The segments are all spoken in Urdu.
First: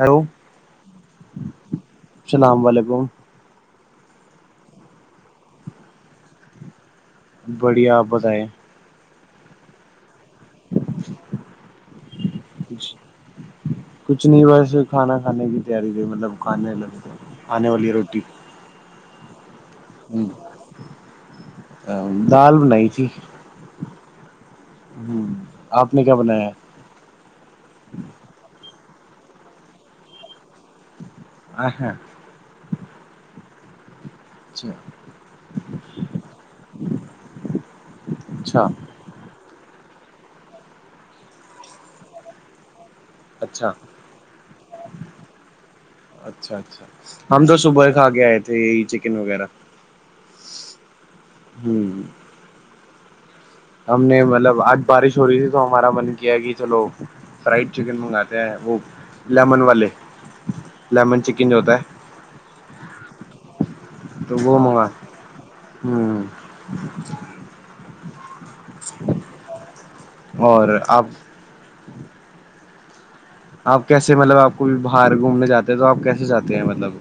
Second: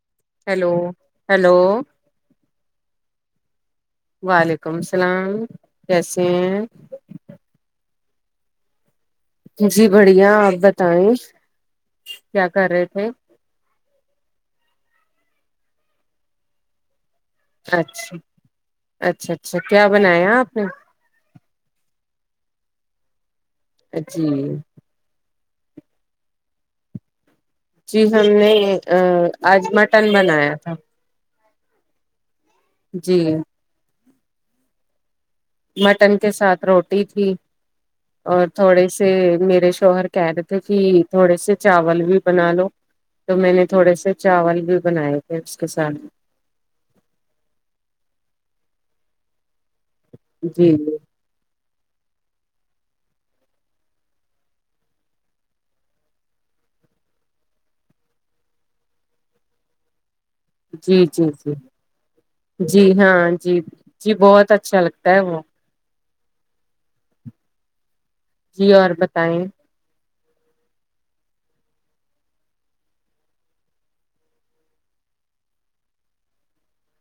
ہلو ہیلو ہیلو السلام علیکم وعلیکم السلام کیسے ہیں بڑی آپ بتائ جی بڑھیا آپ بتائیں کیا کر رہے تھے کچھ نہیں بس کھانا کھانے کی تیاری مطلب کھانے لگ اچھا اچھا اچھا کیا بنایا آپ نے ا دال بنائی تہی ا جی ہ آپ نے کیا بنایا ہے جی ہم نے آج مٹن بنایا تھا ا ہا جی اچھا مٹن کے ساتھ روٹی تھی اور اچھا تھوڑے سے میر شوہر کہہ دی تھ کہ تھوڑے سے چاول بھی بنا لو تو میں نے اچھا تھوڑے سے چاول بھی بنائے تھے اس کے ساتھ اچھا اچھا ہم تو صبح کھا کے آئے تھے یہ چکن وغیرہ جی جی ہوں ہم نے مطلب آج بارش ہو رہی تھی تو ہمارا من کیا کہ چلو فرائڈ چکن منگاتے ہیں وہ لیمن والے جی لیمن جی چکن جی جو ہوتا ہے جی ہاں جی جی بہت اچھا لگتا ہے وہ ہوں جی اور بتائیں اور آپ آپ کیسے مطلب آپ کو باہر گھومنے جاتے ہیں تو آپ کیسے جاتے ہیں مطلب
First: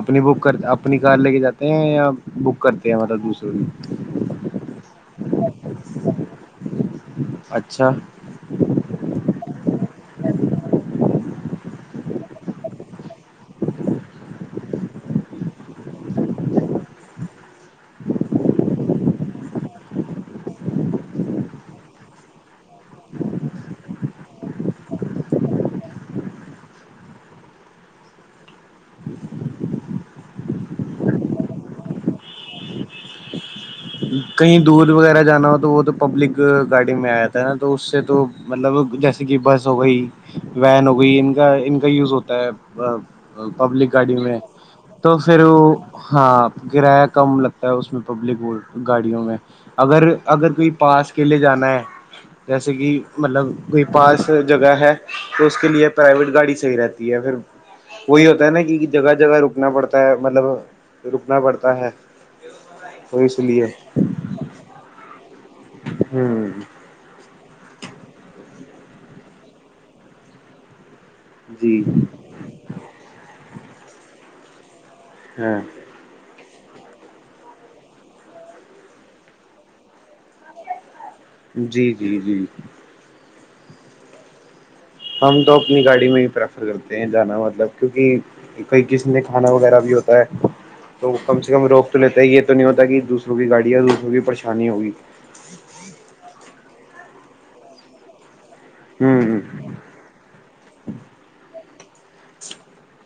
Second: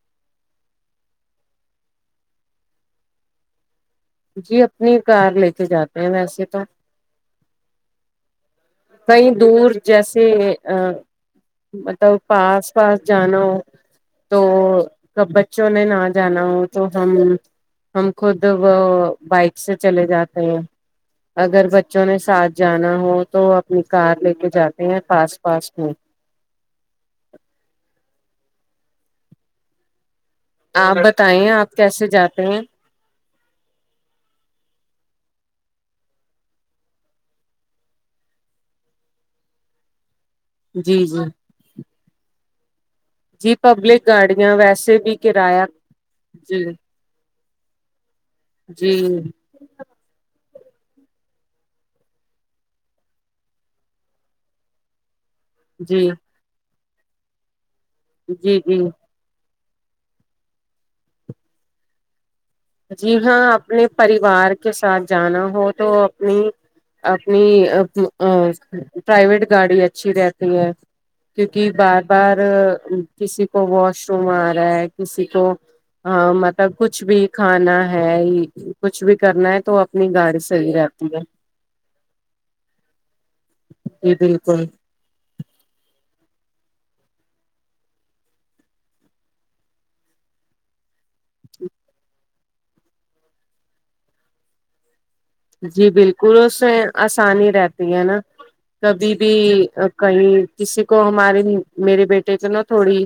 اپنی بک کر اپنی کار لے کے جاتے ہیں یا بک کرتے ہیں مطلب دوسروں کی جی اپنی کار لے کے جاتے ہیں ویسے تو اچھا کہیں دور جیسے آ مطلب پاس پاس جانا ہو تو کب بچوں نے ناں جانا ہو تو ہم ہم خود وہ بائک سے چلے جاتے ہیں اگر بچوں نے ساتھ جانا ہو تو پھر کار لے کے جاتے ہیں فاسٹ فاسٹ میں آپ بتائیے آپ کیسے جاتے ہیں کہیں دور وغیرہ جانا ہو تو وہ تو پبلک گاڑی میں آیا تھا ہے ناں تو اس سے تو مطلب جیسے کہ بس ہوگئی وین جی ہوگئی جی ان کا ان کا یوز ہوتا ہے جی پبلک گاڑی میں گاڑیاں ویسے بھی تو پھر کرایہ ہاں جی کرایہ کم لگتا ہے اس میں پبلک جی گاڑیوں میں اگر اگر کوئی پاس کے لے جانا ہے جیسے کہ مطلب کوئی پاس جگہ ہے تو اس کے لیے جی پرائیویٹ گاڑی صحیح رہتی ہے پھر وہی ہوتا ہے جی ناں کہ جی جگہ جگہ رکنا پڑتا ہے مطلب رکنا پڑتا ہے جی تو اس ہاں لیے اپنے پریوار کے ساتھ جانا ہو تو اپنی ہوں اپنی پرائیویٹ گاڑی اچھی رہتی ہے کیونکہ جی بار بار کسی کو واش روم آ رہا ہے کسی کو ہاں مطلب کچھ بھی کھانا ہے کچھ بھی کرنا ہے تو اپنی گاڑ صحیح رہتی ہے جی جی جی جی بالکل ہم تو اپنی گاڑی میں ہی پریفر کرتے ہیں جانا مطلب کیونکہ کئی کسی نے کھانا وغیرہ بھی ہوتا ہے تو کم سے کم روک تو لیتے ہے یہ تو نہیں ہوتا ہے کہ دوسروں کی گاڑی اور دوسروں کی پریشانی ہوگی جی بالکل اس میں آسانی رہتی ہے ناں کبھی بھی ہوں کہیں کسی کو ہمارے میرے بیٹے کے نا تھوڑی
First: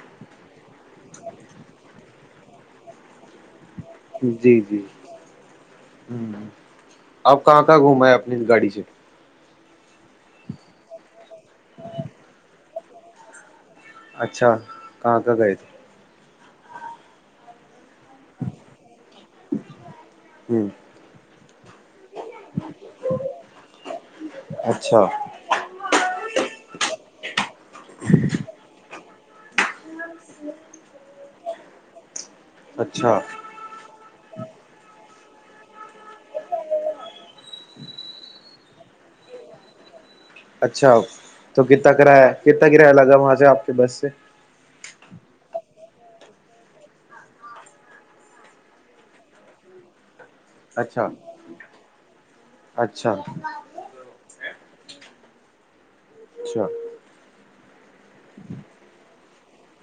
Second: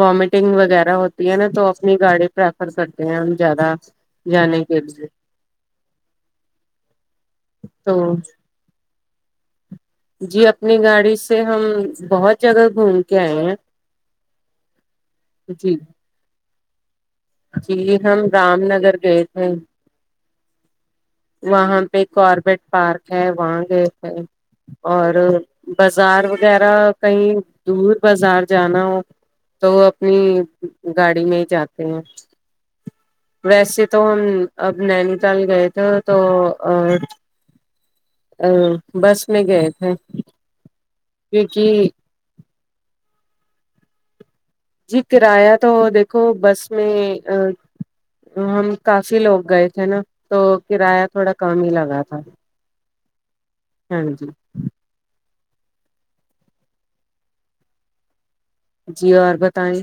وامٹنگ وغیرہ ہوتی ہے ناں تو اپنی گاڑی پریفر کرتے ہیں ہم زیادہ جی جانے جی کے لیے ہوں اپ کہاں کہاں تو گھوم آئے اپنی گاڑی سے جی اپنی گاڑی سے ہم بہت جگہ گھوم کے آئے ہیں اچھا کہاں کہاں گئے تھے جی جی ہم رام نگر گئے تھے ہوں وہاں پہ کاربٹ پارک ہے وہاں گئے تھے اچھا اور بازار وغیرہ کہیں دور بازار جانا ہو تو وہ اپنی گاڑی میں ہی جاتے ہیں اچھا ویسے تو ہم اب نینی تال گئے تھے تو بس میں گئے تھے اچھا تو کیونکہ کتنا کرایہ کتنا کرایہ لگا وہاں سے آپ کے بس سے جی کرایہ تو دیکھو بس میں ہم کافی لوگ گئے تھے ناں تو کرایہ اچھا تھوڑا کم ہی لگا تھا اچھا ہاں جی اچھا جی اور بتائیں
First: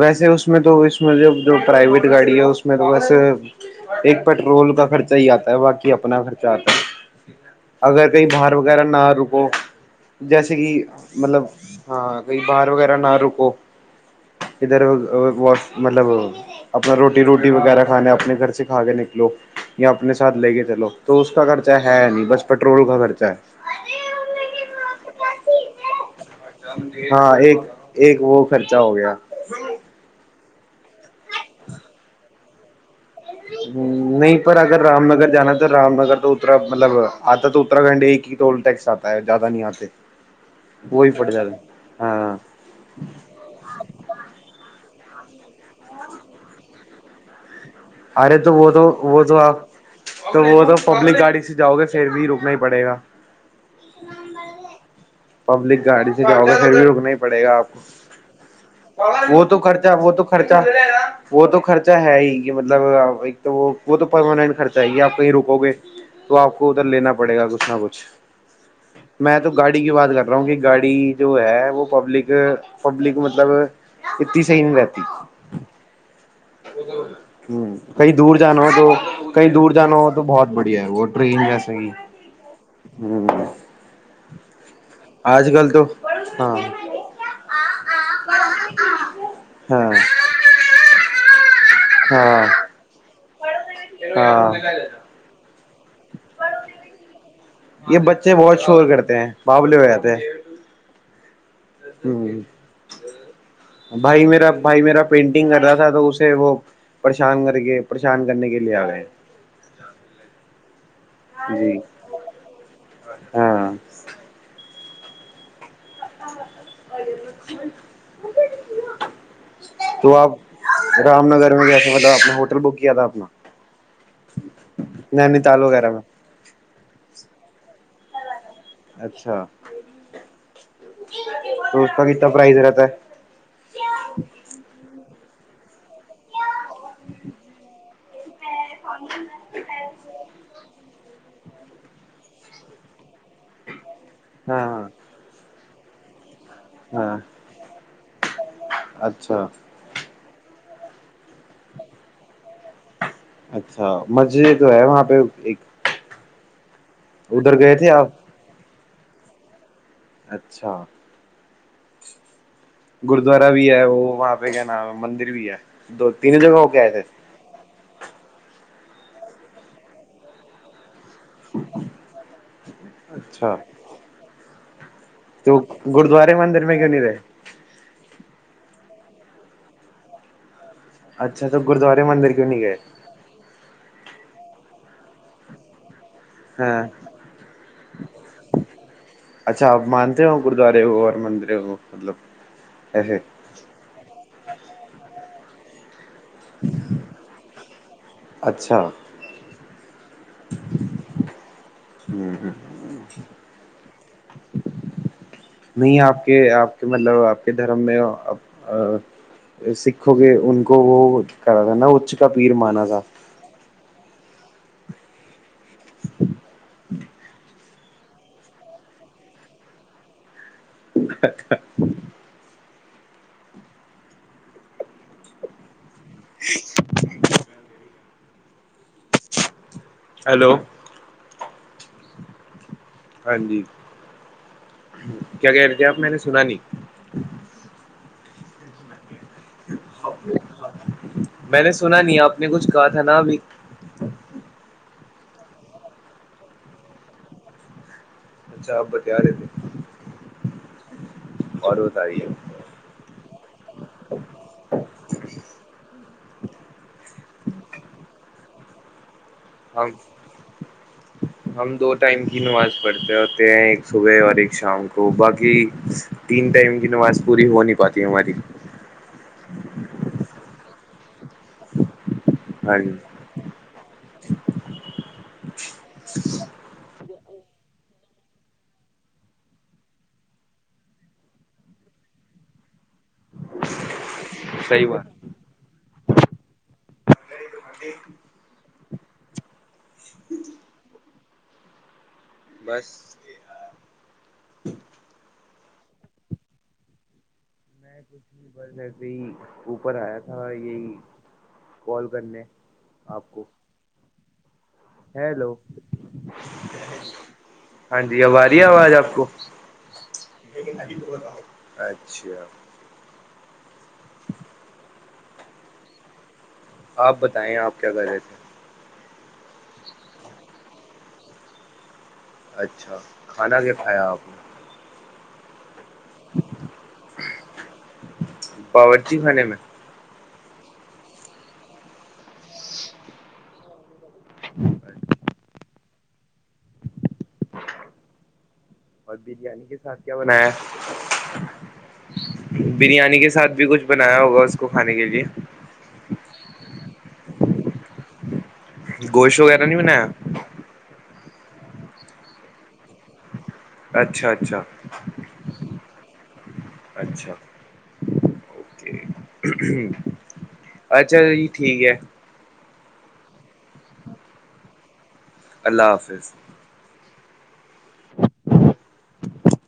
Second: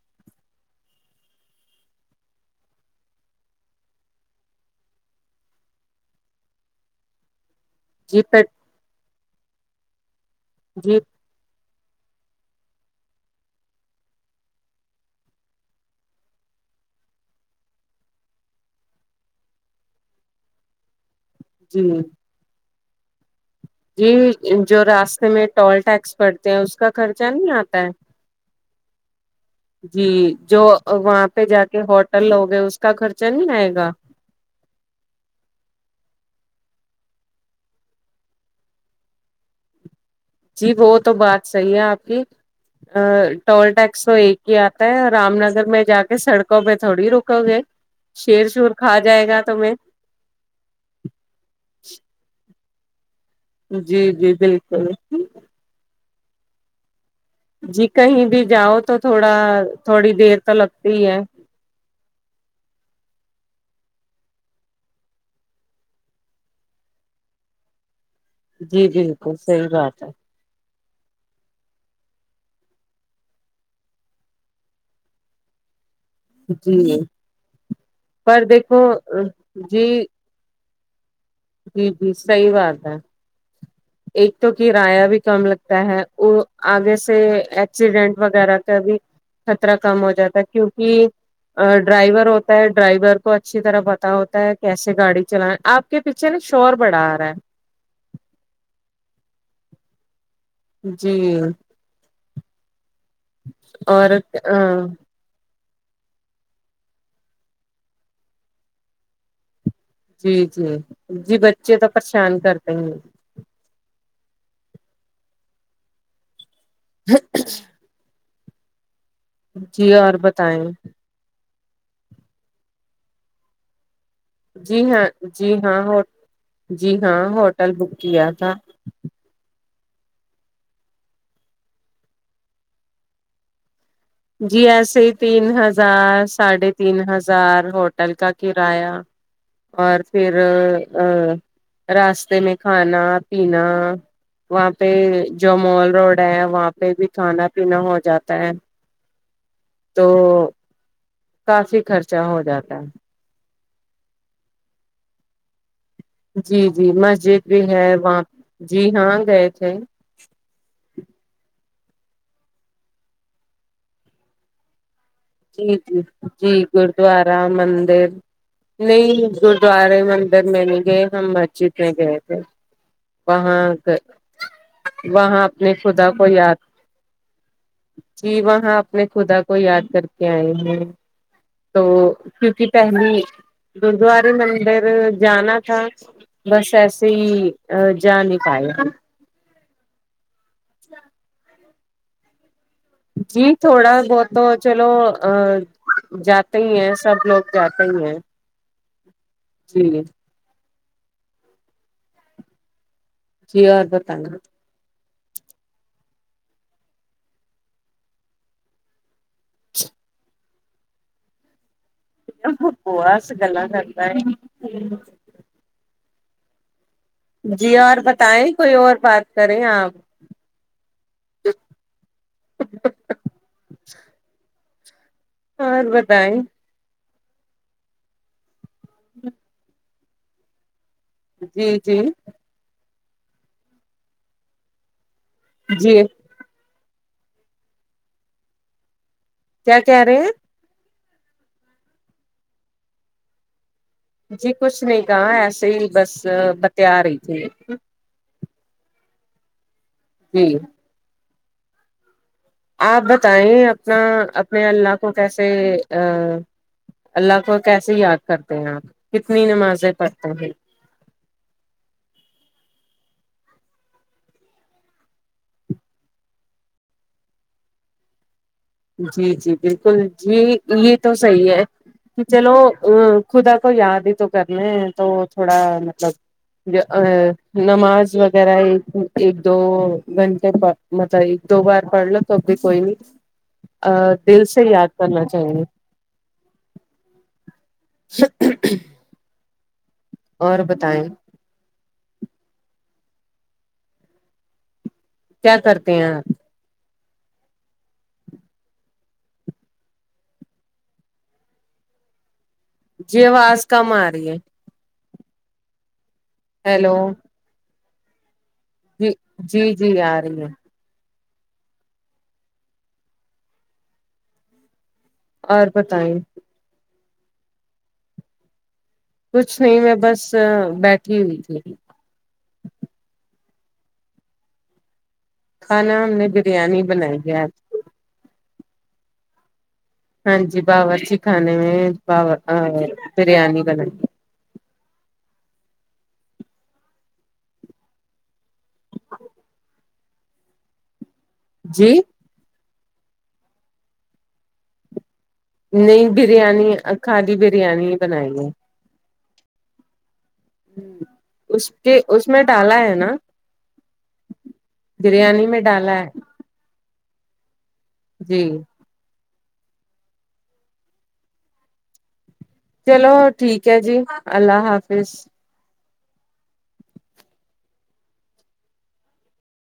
ویسے اس میں تو اس میں جب جو پرائیویٹ گاڑی ہے اس میں تو ویسے ایک پیٹرول کا خرچہ ہی آتا ہے باقی اپنا خرچہ آتا ہے اگر جی کہیں پ بار وغیرہ نہ رکو جیسے کہ جی مطلب ہاں کئی باہر وغیرہ نہ رکو ادھر واش مطلب اپنا روٹی روٹی وغیرہ کھانے اپنے گھر سے کھا کے نکلو یا اپنے ساتھ لے کے چلو تو اس کا خرچہ جی ہے نہیں بس پٹرول کا خرچہ ہے جی جو راستے میں ٹول ٹیکس پڑتے ہیں اس کا خرچہ ہاں نہیں ایک آتا ہے ایک وہ خرچہ ہو گیا جی جو وہاں پہ جا کے ہوٹل لوگے اس کا خرچہ نہیں آئے ہ گا نہیں پر اگر رام نگر جانا تو رام نگر تو اترا مطلب آتا تو اتراکنڈ ایک ہی ٹول ٹیکس آتا زیادہ نہیں آتے جی وہ وہی تو پٹ بات جاتا صحیح ہے آپ کی ہاں ا ٹول ٹیکس تو ایک ہی آتا ہے رام نگر میں جا کے سڑکوں پہ تھوڑی رکو گے آرد شیر شور بدو کھا جائے بدو گا آ تمہیں تو وہ تو پبلک گاڑی سے جاؤ گے پھر بھی روکنا ہی پڑے گا جی جی بالکل کل پبلک گاڑی سےجاو گے سر بھییوگ نہیں پڑے گا آپ کو جی کہیں بھی جاؤ تو تھوڑا وہ تو خرچا وہ تھوڑی تو دیر خرچا لگتی ہے وہ تو خرچا خرچا ہے ہی یہ مطلب ایک تو وہ وہ تو پرماننٹ خرچہ ہے یہ آپ کہیں رکو گے تو آپ کو ادھر لینا پڑے گا کچھ نہ کچھ جی بالکل میں تو صحیح گاڑی کی بات کر ہے رہا ہوں کہ گاڑی جو ہے وہ پبلک پبلک مطلب ا تتی س ہی نہیں رہتی جی ہ کہیں دور پر جانا ہو دیکھو تو کہیں دور جی جانا ہو تو بہت بڑھیا ہے وہ ٹرین جس جی جی صحیح بات ہے گ ہ ایک تو کرایہ بھی کم آج کل تو لگتا ہے وہ ہاں آگے سے ایکسیڈینٹ وغیرہ کا بھی خطرہ ہاں کم ہو جاتا ہے کیونکہ ڈرائیور ہاں ہوتا ہے ڈرائیور کو اچھی طرح پتا ہوتا ہاں ہے کیسے گاڑی چلانے آپ کے پیچھے نا شور بڑا آ رہا ہے یہ بچے بہت شور کرتے ہیں بولے ہو جاتے ہیں جی ہ اور بھائی میرا بھائی میرا پینٹنگ کر رہا تھا تو اسے وہ پریشان کر کے پریشان کرنے کے لیے آ گئے جی جی جی بچے تو پریشان کرتے ہیں ہاں بے ب جی اور تو آپ بتائیں رام نگر جا کے مت اؤ اپنا ہوٹل بک کیا تھا اپنا جی ہاں نینی جی تال ہاں وغیرہ میں جی ہاں ہوٹل بک کیا تھا اچھا تو اس کا کتنا پرائز رہتا ہے جی ایسے ہی تین ہزار ساڑھے تین ہزار ہوٹل کا کرایہ اور پھر ا راستے میں کھانا پینا ہاں وہاں پہ ہاں جو مال روڈ ہے وہاں پہ بھی ہاں کھانا پینا ہو جاتا ہے اچھا تو کافی خرچہ ہو جاتا ہے اچھا مسجد وہ ہے وہاں پہ ایک جی جی مسجد ادھر بھی گئے ہے تھے آپ وہاں جی ہاں گئے تھے اچھا گرودوارا بھی ہے وہ وہاں پہ کیا نام ہے مندر بھی ہے جی جی دو تینوں جگہ جی ہو کے آئے تھے گرودوارا مندر نہیں گردوارے مندر نہیں گئے ہم مسجد میں گئے تھے اچھا وہاں گ وہاں تو اپنے خدا کو گرودوارے یاد مندر میں کیوں نہیں رہے جی وہاں اپنے خدا کو یاد کر کے آئے ہیں اچھا تو تو گرودوارے مندر کیوں نہیں کیونکہ گئے پہلے گردوارے مندر جانا تھا بس ہاں ایسے ہی جا نہیں پائے اچھا آپ مانتے ہو گرودوارے ہو اور مندر ہو مطلب ایسے جی تھوڑا بہت تو چلو جا جاتے ہی ہیں سب لوگ جاتے ہی ہیں اچھا جی ھمم جی اور بتانا نہیں آپ کے آپ کے مطلب آپ کے دھرم میں سکھوں کے ان کو وہ کرا تھا نا کا پیر مانا تھا بکواس گلا کرتا ہے جی اور بتائیں کوئی اور بات کریں آپ [unintelligible] اور بتائیں [inaudible] ہیلو جی جی ہاں جی کیا کہہ رہے تھے آپ جی میں نے سنا نہیں کیا کہہ رہے ہیں میں نے سنا نہیں آپ نے کچھ کہا تھا نہ ابھی جی کچھ نہیں کہاں ایسے ہی بس بتیا رہی تھی اچھا آپ بتیا رہے تھے جی اور بتائیے آپ بتائیں اپنا اپنے اللہ کو کیسے اللہ کو کیسے یاد کرتے ہیں آپ کتنی ہم نمازیں پڑھتے ہیں ہم دو ٹائم کی نماز پڑھتے ہوتے ہیں ایک صبح اور ایک شام کو باقی تین ٹائم کی نماز پوری ہو نہیں پاتی ہماری جی جی بالکل جی یہ تو صحیح ہے کہ چلو ہاں جی خدا کو یاد ہی تو کرنا ہے تو تھوڑا مطلب نماز وغیرہ ایک ایک دو گھنٹے پر مطلب ایک دو بار پڑھ لو تو بھی کوئی نہیں دل سے صحیح یاد بات کرنا چاہیے [inaudible] اور بتائیں بس کیا کرتے ہیں آپ میں کچھ نہیں بس ایسے ہی اوپر آیا تھا یہی کال کرنے جی آپ کو آواز کم آ رہی ہے ہیلو ہیلو ہاں جی اب آرہی ہے آواز آپ جی کو جی جی آ رہی ہے اچھا اور بتائیں آپ بتائیں آپ کیا کر رہے تھے کچھ نہیں میں بس بیٹھی ہوئی تھی اچھا کھانا کیا کھایا آپ نے کھانا ہم نے بریانی بنائی ہے آج باورچی خانے میں ہاں جی باورچی خانے میں بریانی بنائی اچھا اور بریانی کے ساتھ کیا بنایا جی بریانی کے ساتھ بھی کچھ بنایا ہوگا اس کو کھانے کے لیے نہیں بریانی خالی بریانی ہی بنائی ہے گوشت وغیرہ نہیں بنایا ہ اس کے اس میں ڈالا ہے نا اچھا اچھا بریانی میں ڈالا ہے اچھا جی اچھا جی ٹھیک ہے چلو ٹھیک ہے جی اللہ حافظ اللہ حافظ